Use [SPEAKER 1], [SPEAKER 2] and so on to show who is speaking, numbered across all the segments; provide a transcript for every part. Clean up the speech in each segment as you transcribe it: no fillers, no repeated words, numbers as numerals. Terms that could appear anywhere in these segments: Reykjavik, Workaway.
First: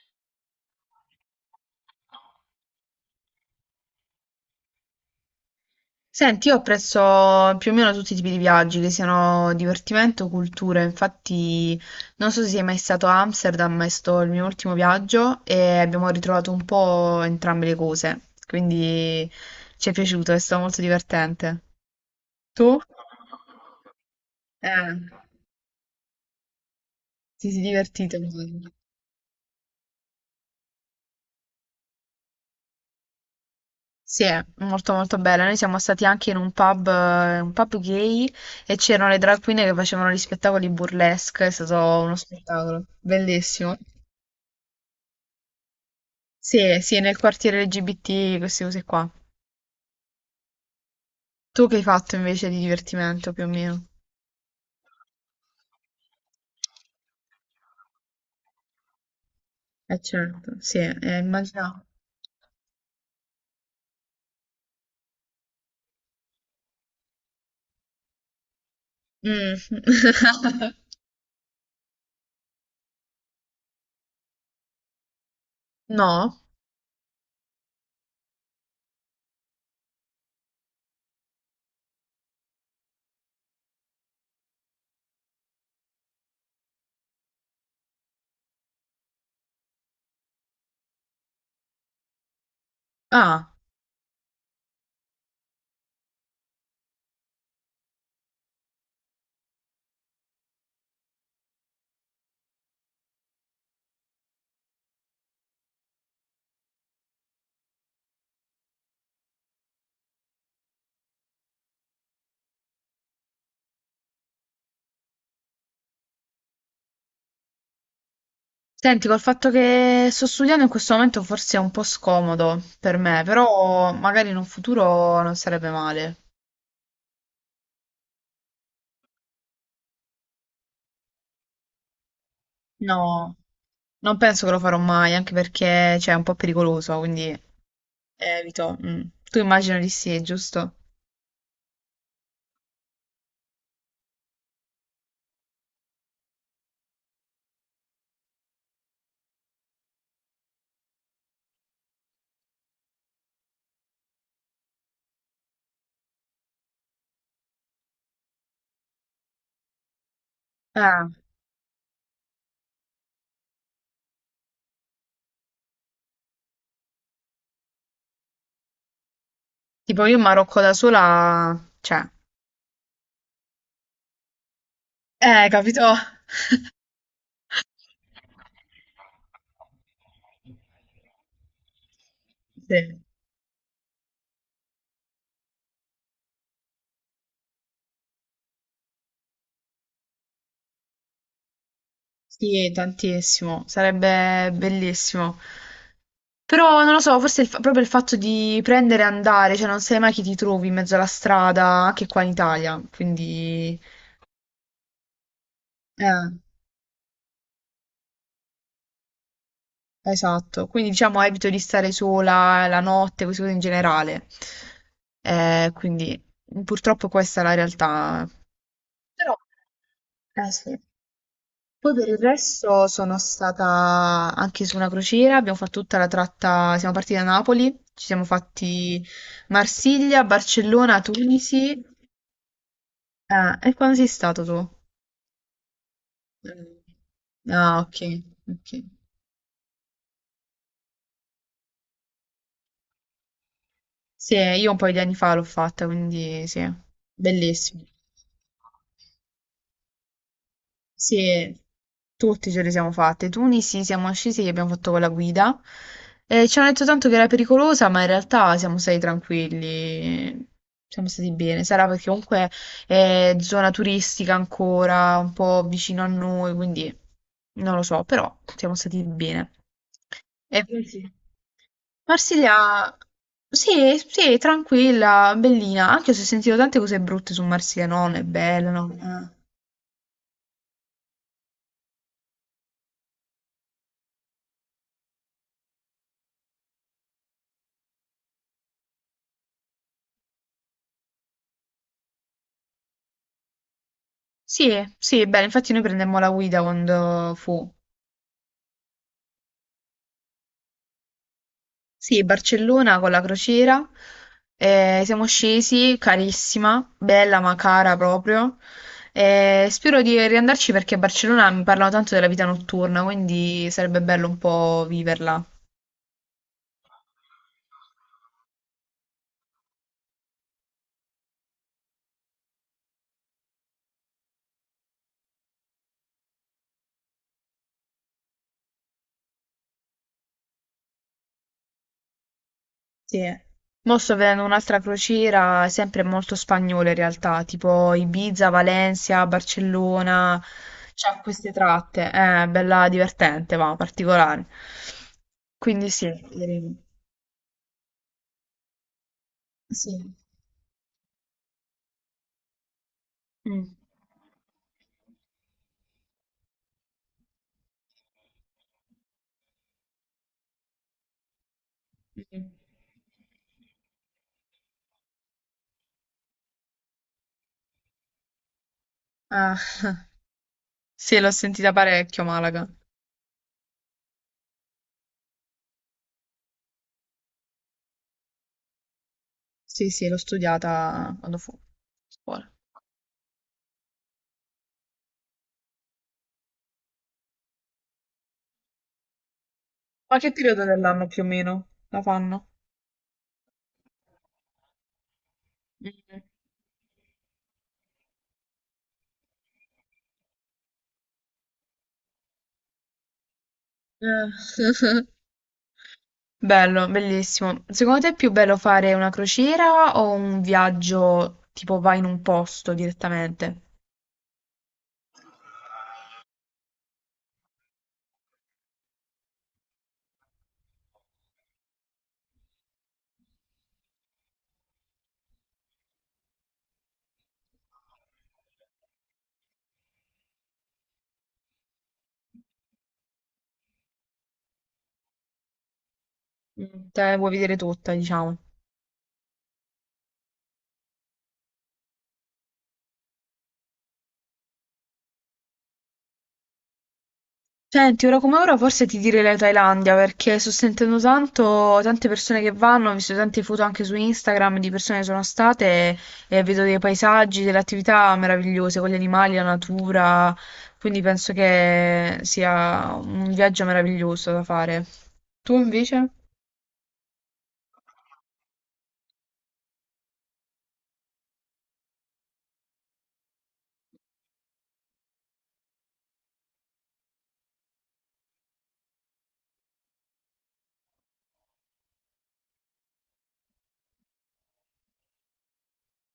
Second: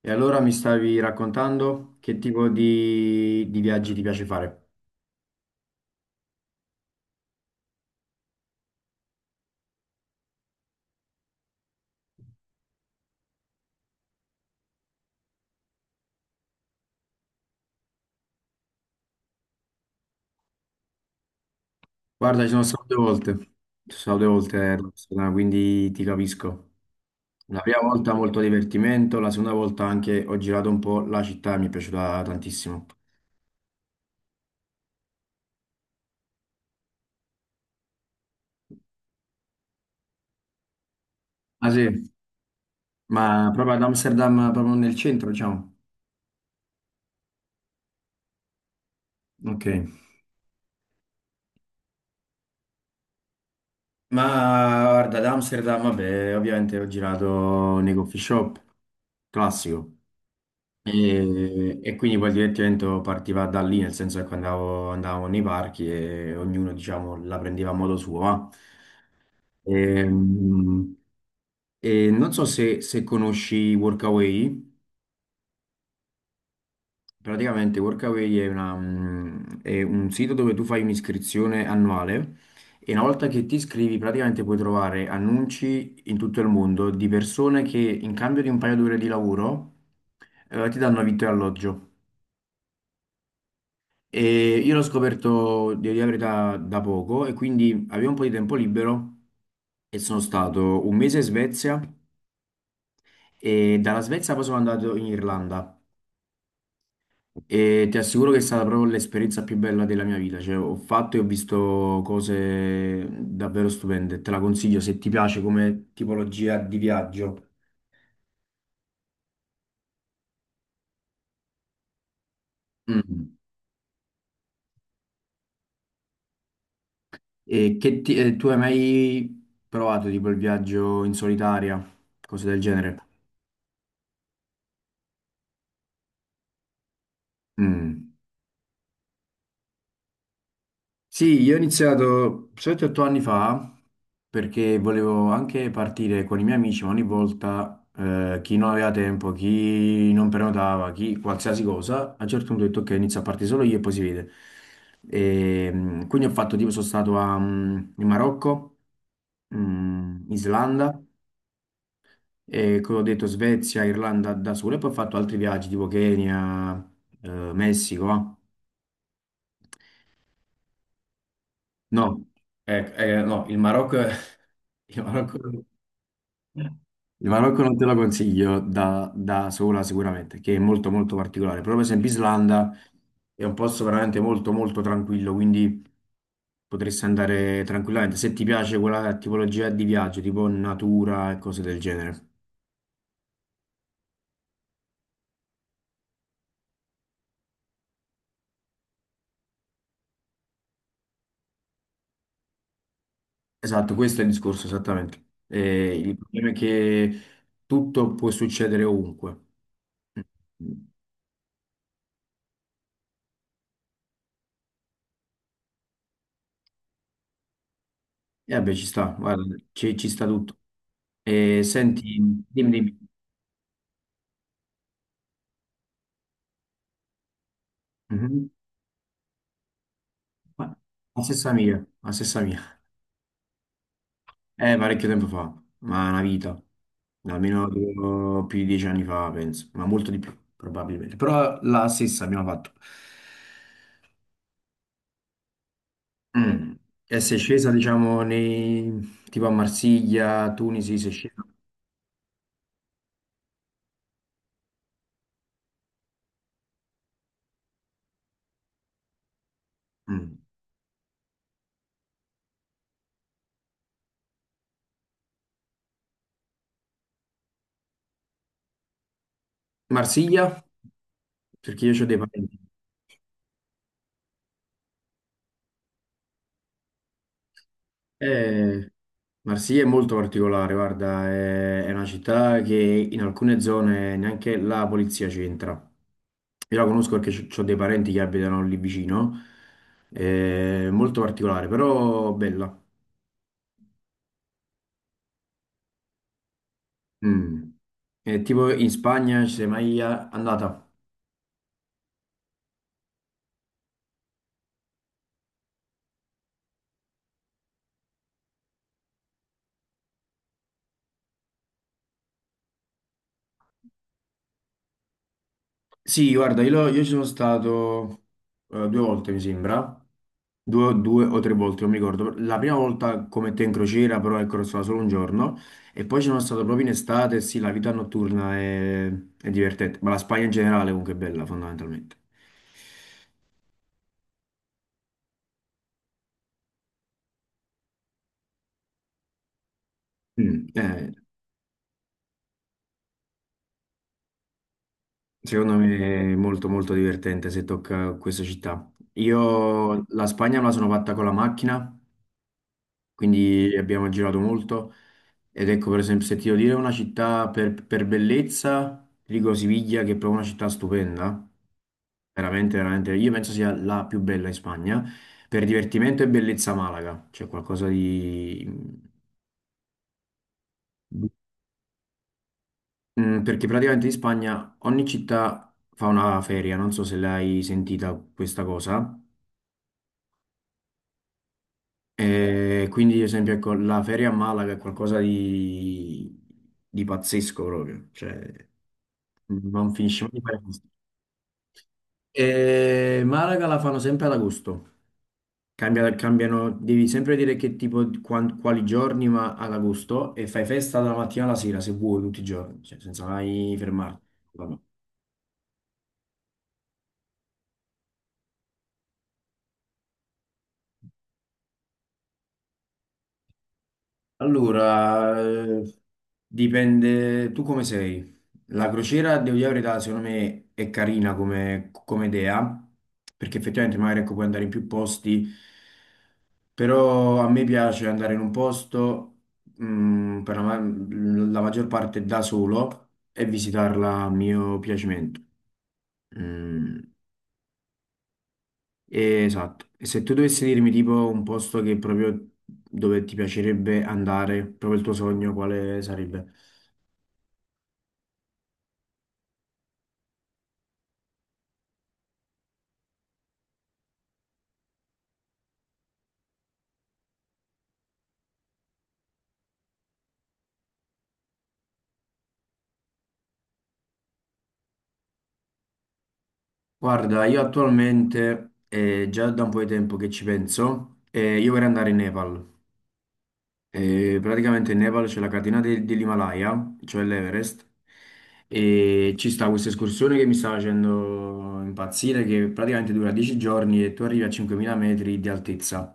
[SPEAKER 1] E allora mi stavi raccontando che tipo di viaggi ti piace fare?
[SPEAKER 2] Senti, io apprezzo più o meno tutti i tipi di viaggi, che siano divertimento o cultura. Infatti, non so se sei mai stato a Amsterdam, ma è stato il mio ultimo viaggio e abbiamo ritrovato un po' entrambe le cose. Quindi ci è piaciuto, è stato molto divertente.
[SPEAKER 1] Guarda, ci sono
[SPEAKER 2] Tu?
[SPEAKER 1] stato due volte,
[SPEAKER 2] Eh,
[SPEAKER 1] Barcellona, quindi ti capisco.
[SPEAKER 2] Ti
[SPEAKER 1] La
[SPEAKER 2] sei
[SPEAKER 1] prima volta
[SPEAKER 2] divertito.
[SPEAKER 1] molto divertimento, la seconda volta anche ho girato un po' la città, e mi è piaciuta tantissimo.
[SPEAKER 2] Sì, è molto molto bella. Noi siamo stati anche in un pub gay, e c'erano le drag queen che facevano gli spettacoli burlesque, è
[SPEAKER 1] Ah
[SPEAKER 2] stato
[SPEAKER 1] sì,
[SPEAKER 2] uno spettacolo
[SPEAKER 1] ma proprio
[SPEAKER 2] bellissimo.
[SPEAKER 1] ad Amsterdam, proprio nel centro, diciamo.
[SPEAKER 2] Sì, sì, nel quartiere LGBT, queste cose qua.
[SPEAKER 1] Ok.
[SPEAKER 2] Tu che hai fatto invece di divertimento più o meno?
[SPEAKER 1] Ma guarda, ad Amsterdam, vabbè, ovviamente ho girato nei coffee shop, classico.
[SPEAKER 2] Eh certo, sì,
[SPEAKER 1] E,
[SPEAKER 2] immaginavo.
[SPEAKER 1] e quindi poi il divertimento partiva da lì, nel senso che quando andavamo nei parchi e ognuno, diciamo, la prendeva a modo suo. Va.
[SPEAKER 2] Mm.
[SPEAKER 1] Ehm, E, non so se conosci Workaway.
[SPEAKER 2] No?
[SPEAKER 1] Praticamente Workaway è un sito dove tu fai un'iscrizione annuale e una volta che ti iscrivi praticamente puoi trovare annunci in tutto il mondo di persone che in cambio di un paio d'ore di lavoro ti danno vitto e alloggio.
[SPEAKER 2] Ah.
[SPEAKER 1] E io l'ho scoperto di dire la verità da poco e quindi avevo un po' di tempo libero e sono stato un mese in Svezia e dalla Svezia poi sono andato in Irlanda e ti assicuro che è stata proprio l'esperienza più bella della mia vita, cioè ho fatto e ho visto cose davvero stupende, te la consiglio se ti piace come tipologia di viaggio.
[SPEAKER 2] Senti, col fatto che sto studiando in questo momento forse è un po' scomodo per me,
[SPEAKER 1] Mm.
[SPEAKER 2] però magari in un futuro non sarebbe male.
[SPEAKER 1] E tu hai mai provato tipo il viaggio in solitaria, cose del genere?
[SPEAKER 2] No, non penso che lo farò mai, anche perché cioè, è un po' pericoloso, quindi
[SPEAKER 1] Mm.
[SPEAKER 2] evito. Mm. Tu immagino di sì, giusto?
[SPEAKER 1] Sì, io ho iniziato 7-8 anni fa perché volevo anche partire con i miei amici, ma ogni volta chi non aveva tempo, chi non prenotava, chi qualsiasi cosa, a un certo punto ho detto ok, inizio a partire solo io e poi si vede. Quindi ho fatto tipo, sono stato in Marocco, Islanda,
[SPEAKER 2] Eh,
[SPEAKER 1] e come ho detto Svezia, Irlanda da solo, e poi ho fatto altri viaggi tipo Kenya, Messico. Ah.
[SPEAKER 2] tipo io in Marocco da sola, cioè,
[SPEAKER 1] No, no, il Marocco. Il Marocco
[SPEAKER 2] capito?
[SPEAKER 1] Il Marocco non te lo consiglio da sola sicuramente, che è molto molto particolare, però per esempio Islanda
[SPEAKER 2] Sì,
[SPEAKER 1] è un posto veramente molto molto tranquillo, quindi potresti andare tranquillamente se ti piace quella tipologia di viaggio, tipo natura e cose del genere.
[SPEAKER 2] sì, tantissimo, sarebbe bellissimo. Però non lo so, forse proprio il fatto di prendere e andare, cioè non sai mai chi ti trovi in mezzo alla strada, anche qua in Italia, quindi.
[SPEAKER 1] Esatto, questo è il discorso esattamente. Il
[SPEAKER 2] Eh,
[SPEAKER 1] problema è che tutto può succedere ovunque.
[SPEAKER 2] esatto, quindi diciamo evito di stare sola la notte, queste cose in generale. Quindi purtroppo questa è la realtà.
[SPEAKER 1] E vabbè, ci sta,
[SPEAKER 2] Però,
[SPEAKER 1] guarda, ci sta
[SPEAKER 2] eh
[SPEAKER 1] tutto.
[SPEAKER 2] sì. Poi
[SPEAKER 1] Senti,
[SPEAKER 2] per il
[SPEAKER 1] dimmi,
[SPEAKER 2] resto
[SPEAKER 1] dimmi.
[SPEAKER 2] sono stata anche su una crociera, abbiamo fatto tutta la tratta, siamo partiti da Napoli, ci siamo
[SPEAKER 1] Mhm.
[SPEAKER 2] fatti Marsiglia,
[SPEAKER 1] Ma
[SPEAKER 2] Barcellona,
[SPEAKER 1] La stessa mia,
[SPEAKER 2] Tunisi.
[SPEAKER 1] la stessa mia.
[SPEAKER 2] Ah, e quando sei stato tu?
[SPEAKER 1] Parecchio tempo fa, ma una vita.
[SPEAKER 2] Mm.
[SPEAKER 1] Almeno
[SPEAKER 2] Ah, ok,
[SPEAKER 1] tipo, più di
[SPEAKER 2] ok.
[SPEAKER 1] 10 anni fa, penso, ma molto di più, probabilmente. Però la stessa abbiamo fatto.
[SPEAKER 2] Sì, io un paio di anni fa l'ho fatta, quindi sì,
[SPEAKER 1] Mm. E sei scesa,
[SPEAKER 2] bellissimo.
[SPEAKER 1] diciamo, nei, tipo a Marsiglia, a Tunisi, sei scesa.
[SPEAKER 2] Sì, tutti ce le siamo fatte. Tunisi siamo scesi e abbiamo fatto con la guida. Ci hanno detto tanto che era pericolosa, ma in realtà siamo stati
[SPEAKER 1] Mm.
[SPEAKER 2] tranquilli. Siamo stati bene. Sarà perché comunque è zona turistica ancora, un po' vicino a noi, quindi non lo so, però siamo stati bene.
[SPEAKER 1] Marsiglia?
[SPEAKER 2] E così.
[SPEAKER 1] Perché io ho dei parenti.
[SPEAKER 2] Marsiglia, sì, sì, tranquilla, bellina, anche se ho sentito tante cose brutte su Marsiglia, no, non è bella,
[SPEAKER 1] Eh,
[SPEAKER 2] no. Ah,
[SPEAKER 1] Marsiglia è molto particolare, guarda, è una città che in alcune zone neanche la polizia c'entra. Io la conosco perché ho dei parenti che abitano lì vicino. È molto particolare, però bella.
[SPEAKER 2] sì, sì, è bella, infatti noi prendemmo la guida quando
[SPEAKER 1] Mm.
[SPEAKER 2] fu.
[SPEAKER 1] È tipo in Spagna ci sei mai andata?
[SPEAKER 2] Sì, Barcellona con la crociera, siamo scesi, carissima, bella ma cara proprio. Spero di riandarci perché a Barcellona mi parlano tanto della vita notturna, quindi sarebbe bello un po' viverla.
[SPEAKER 1] Sì, guarda, io ci sono stato due volte, mi sembra, due o tre volte, non mi ricordo. La prima volta come te in crociera, però ecco, ero stato solo un giorno, e poi ci sono stato proprio in estate, e sì, la vita notturna è divertente, ma la Spagna in generale comunque è bella, fondamentalmente.
[SPEAKER 2] Sì. Mo sto vedendo un'altra crociera, sempre molto spagnola in realtà, tipo Ibiza, Valencia, Barcellona,
[SPEAKER 1] Mm, eh,
[SPEAKER 2] c'ha queste tratte, è bella divertente, ma particolare.
[SPEAKER 1] Secondo
[SPEAKER 2] Quindi
[SPEAKER 1] me
[SPEAKER 2] sì,
[SPEAKER 1] è molto
[SPEAKER 2] vedremo.
[SPEAKER 1] molto divertente se tocca questa città.
[SPEAKER 2] Sì.
[SPEAKER 1] Io la Spagna me la sono fatta con la macchina,
[SPEAKER 2] Mm.
[SPEAKER 1] quindi abbiamo girato molto. Ed ecco, per esempio, se ti devo dire una città per bellezza, ti dico Siviglia, che è proprio una città stupenda,
[SPEAKER 2] Mm.
[SPEAKER 1] veramente, veramente, io penso sia la più bella in Spagna. Per divertimento e bellezza Malaga, c'è qualcosa di.
[SPEAKER 2] Ah, sì,
[SPEAKER 1] Mm,
[SPEAKER 2] l'ho sentita parecchio Malaga.
[SPEAKER 1] Perché praticamente in Spagna ogni città fa una feria, non so se l'hai sentita questa cosa.
[SPEAKER 2] Sì, sì, l'ho studiata quando fu a scuola.
[SPEAKER 1] E quindi, ad esempio, ecco, la feria a Malaga è qualcosa di pazzesco proprio, cioè non
[SPEAKER 2] Ma
[SPEAKER 1] finisce mai
[SPEAKER 2] che
[SPEAKER 1] di fare
[SPEAKER 2] periodo
[SPEAKER 1] festa.
[SPEAKER 2] dell'anno più o meno la fanno?
[SPEAKER 1] E Malaga la fanno sempre ad agosto.
[SPEAKER 2] Mm.
[SPEAKER 1] Cambiano, devi sempre dire che tipo, quali giorni, ma ad agosto e fai festa dalla mattina alla sera se vuoi tutti i giorni, cioè, senza mai fermarti.
[SPEAKER 2] Eh. Bello, bellissimo. Secondo te è più bello fare una crociera o un viaggio tipo vai in un posto direttamente?
[SPEAKER 1] Allora, dipende tu come sei. La crociera, devo dire la verità, secondo me è carina come idea, perché effettivamente magari ecco, puoi andare in più posti, però a me piace andare in un posto, per la maggior parte da solo e visitarla a mio piacimento.
[SPEAKER 2] Mm,
[SPEAKER 1] Mm,
[SPEAKER 2] te la vuoi vedere tutta, diciamo.
[SPEAKER 1] esatto. E se tu dovessi dirmi tipo un posto che proprio dove ti piacerebbe andare, proprio il tuo sogno, quale sarebbe?
[SPEAKER 2] Senti, ora come ora forse ti direi la Thailandia perché sto sentendo tanto, tante persone che vanno, ho visto tante foto anche su Instagram di persone che sono state e vedo dei paesaggi, delle attività meravigliose con gli animali, la natura, quindi penso che sia un viaggio meraviglioso da fare. Tu invece?
[SPEAKER 1] Guarda, io attualmente, già da un po' di tempo che ci penso, io vorrei andare in Nepal. Praticamente in Nepal c'è la catena dell'Himalaya, cioè l'Everest, e ci sta questa escursione che mi sta facendo impazzire, che praticamente dura 10 giorni e tu arrivi a 5.000 metri di altezza.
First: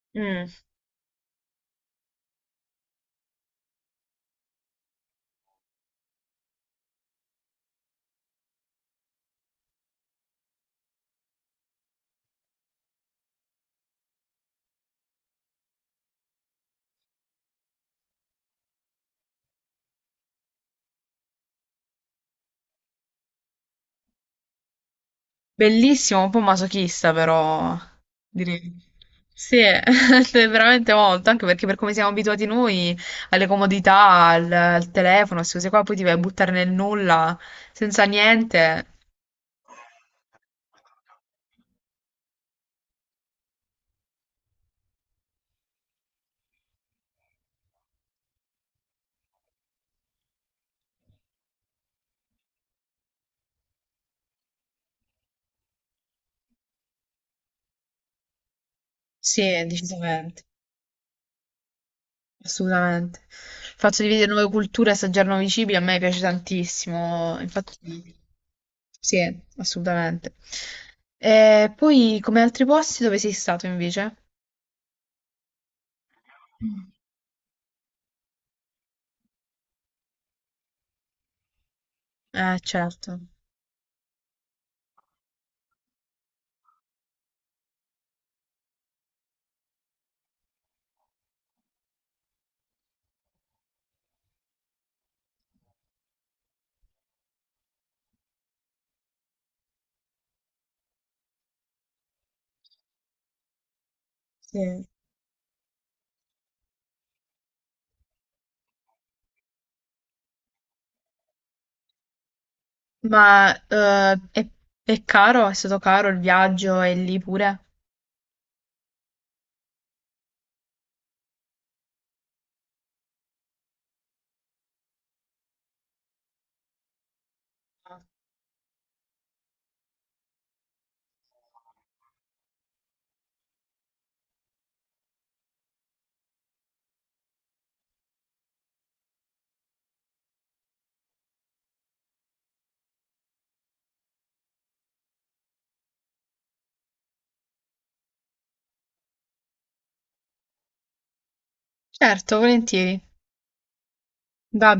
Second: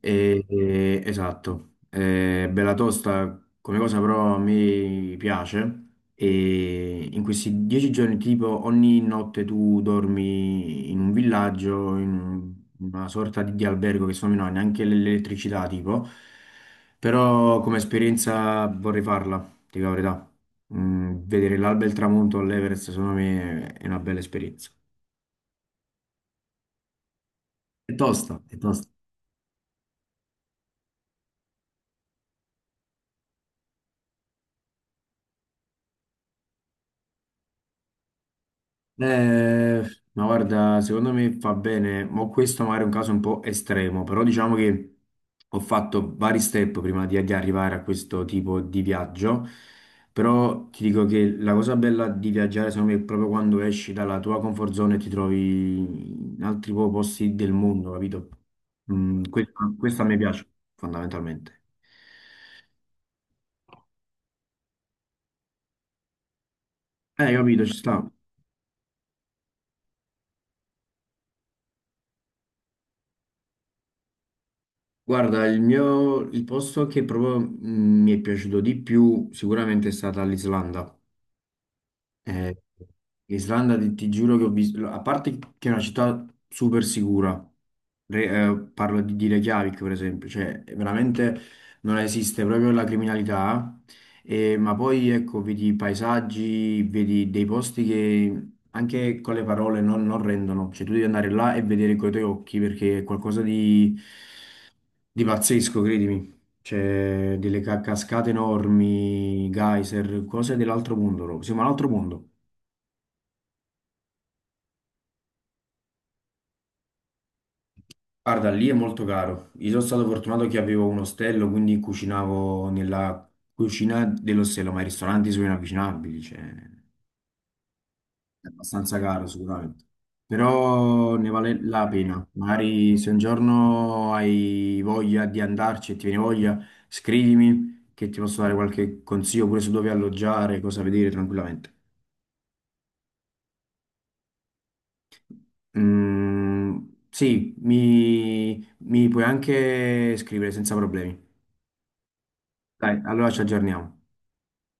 [SPEAKER 2] Mm.
[SPEAKER 1] Esatto, è bella tosta come cosa però a me piace e in questi 10 giorni tipo ogni notte tu dormi in un villaggio, in una sorta di albergo che secondo me non ha neanche l'elettricità tipo, però come esperienza vorrei farla, ti dico la verità. Vedere l'alba e il tramonto all'Everest secondo me è una bella esperienza.
[SPEAKER 2] Bellissimo, un po' masochista però,
[SPEAKER 1] È tosta, è
[SPEAKER 2] direi.
[SPEAKER 1] tosta.
[SPEAKER 2] Sì, è veramente molto, anche perché per come siamo abituati noi alle comodità, al telefono, queste cose qua, poi ti vai a buttare nel nulla, senza niente.
[SPEAKER 1] Eh, ma guarda, secondo me fa bene, ma questo magari è un caso un po' estremo, però diciamo che ho fatto vari step prima di arrivare a questo tipo di viaggio, però ti dico che la cosa bella di viaggiare secondo me è proprio quando esci dalla tua comfort zone e ti trovi in altri posti del mondo, capito? Mm,
[SPEAKER 2] Sì,
[SPEAKER 1] questo, questo a me
[SPEAKER 2] decisamente,
[SPEAKER 1] piace fondamentalmente.
[SPEAKER 2] assolutamente. Il fatto di vedere nuove culture, assaggiare nuovi cibi, a me piace tantissimo,
[SPEAKER 1] Capito, ci sta.
[SPEAKER 2] infatti sì, assolutamente. E poi come altri posti dove sei stato invece?
[SPEAKER 1] Guarda, il posto
[SPEAKER 2] Mm.
[SPEAKER 1] che proprio mi, è piaciuto di più sicuramente è stata l'Islanda. Eh,
[SPEAKER 2] Certo.
[SPEAKER 1] l'Islanda, ti giuro che ho visto, a parte che è una città super sicura. Parlo di Reykjavik per esempio, cioè veramente non esiste proprio la criminalità, ma poi ecco, vedi i paesaggi, vedi dei posti che anche con le parole non rendono, cioè tu devi andare là e vedere con i tuoi occhi perché è qualcosa di...
[SPEAKER 2] Sì.
[SPEAKER 1] Di pazzesco, credimi. C'è delle cascate enormi, geyser, cose dell'altro mondo, proprio. Siamo all'altro mondo.
[SPEAKER 2] Ma è caro? È stato caro il viaggio e lì pure?
[SPEAKER 1] Guarda, lì è molto caro. Io sono stato fortunato che avevo un ostello, quindi cucinavo nella cucina dell'ostello, ma i ristoranti sono inavvicinabili, cioè è abbastanza caro sicuramente. Però ne vale la pena. Magari se un giorno hai voglia di andarci e ti viene voglia, scrivimi che ti posso dare qualche consiglio pure su dove alloggiare, cosa vedere tranquillamente. Mm, sì, mi puoi anche scrivere senza problemi.
[SPEAKER 2] Certo,
[SPEAKER 1] Dai,
[SPEAKER 2] volentieri.
[SPEAKER 1] allora ci aggiorniamo.
[SPEAKER 2] Va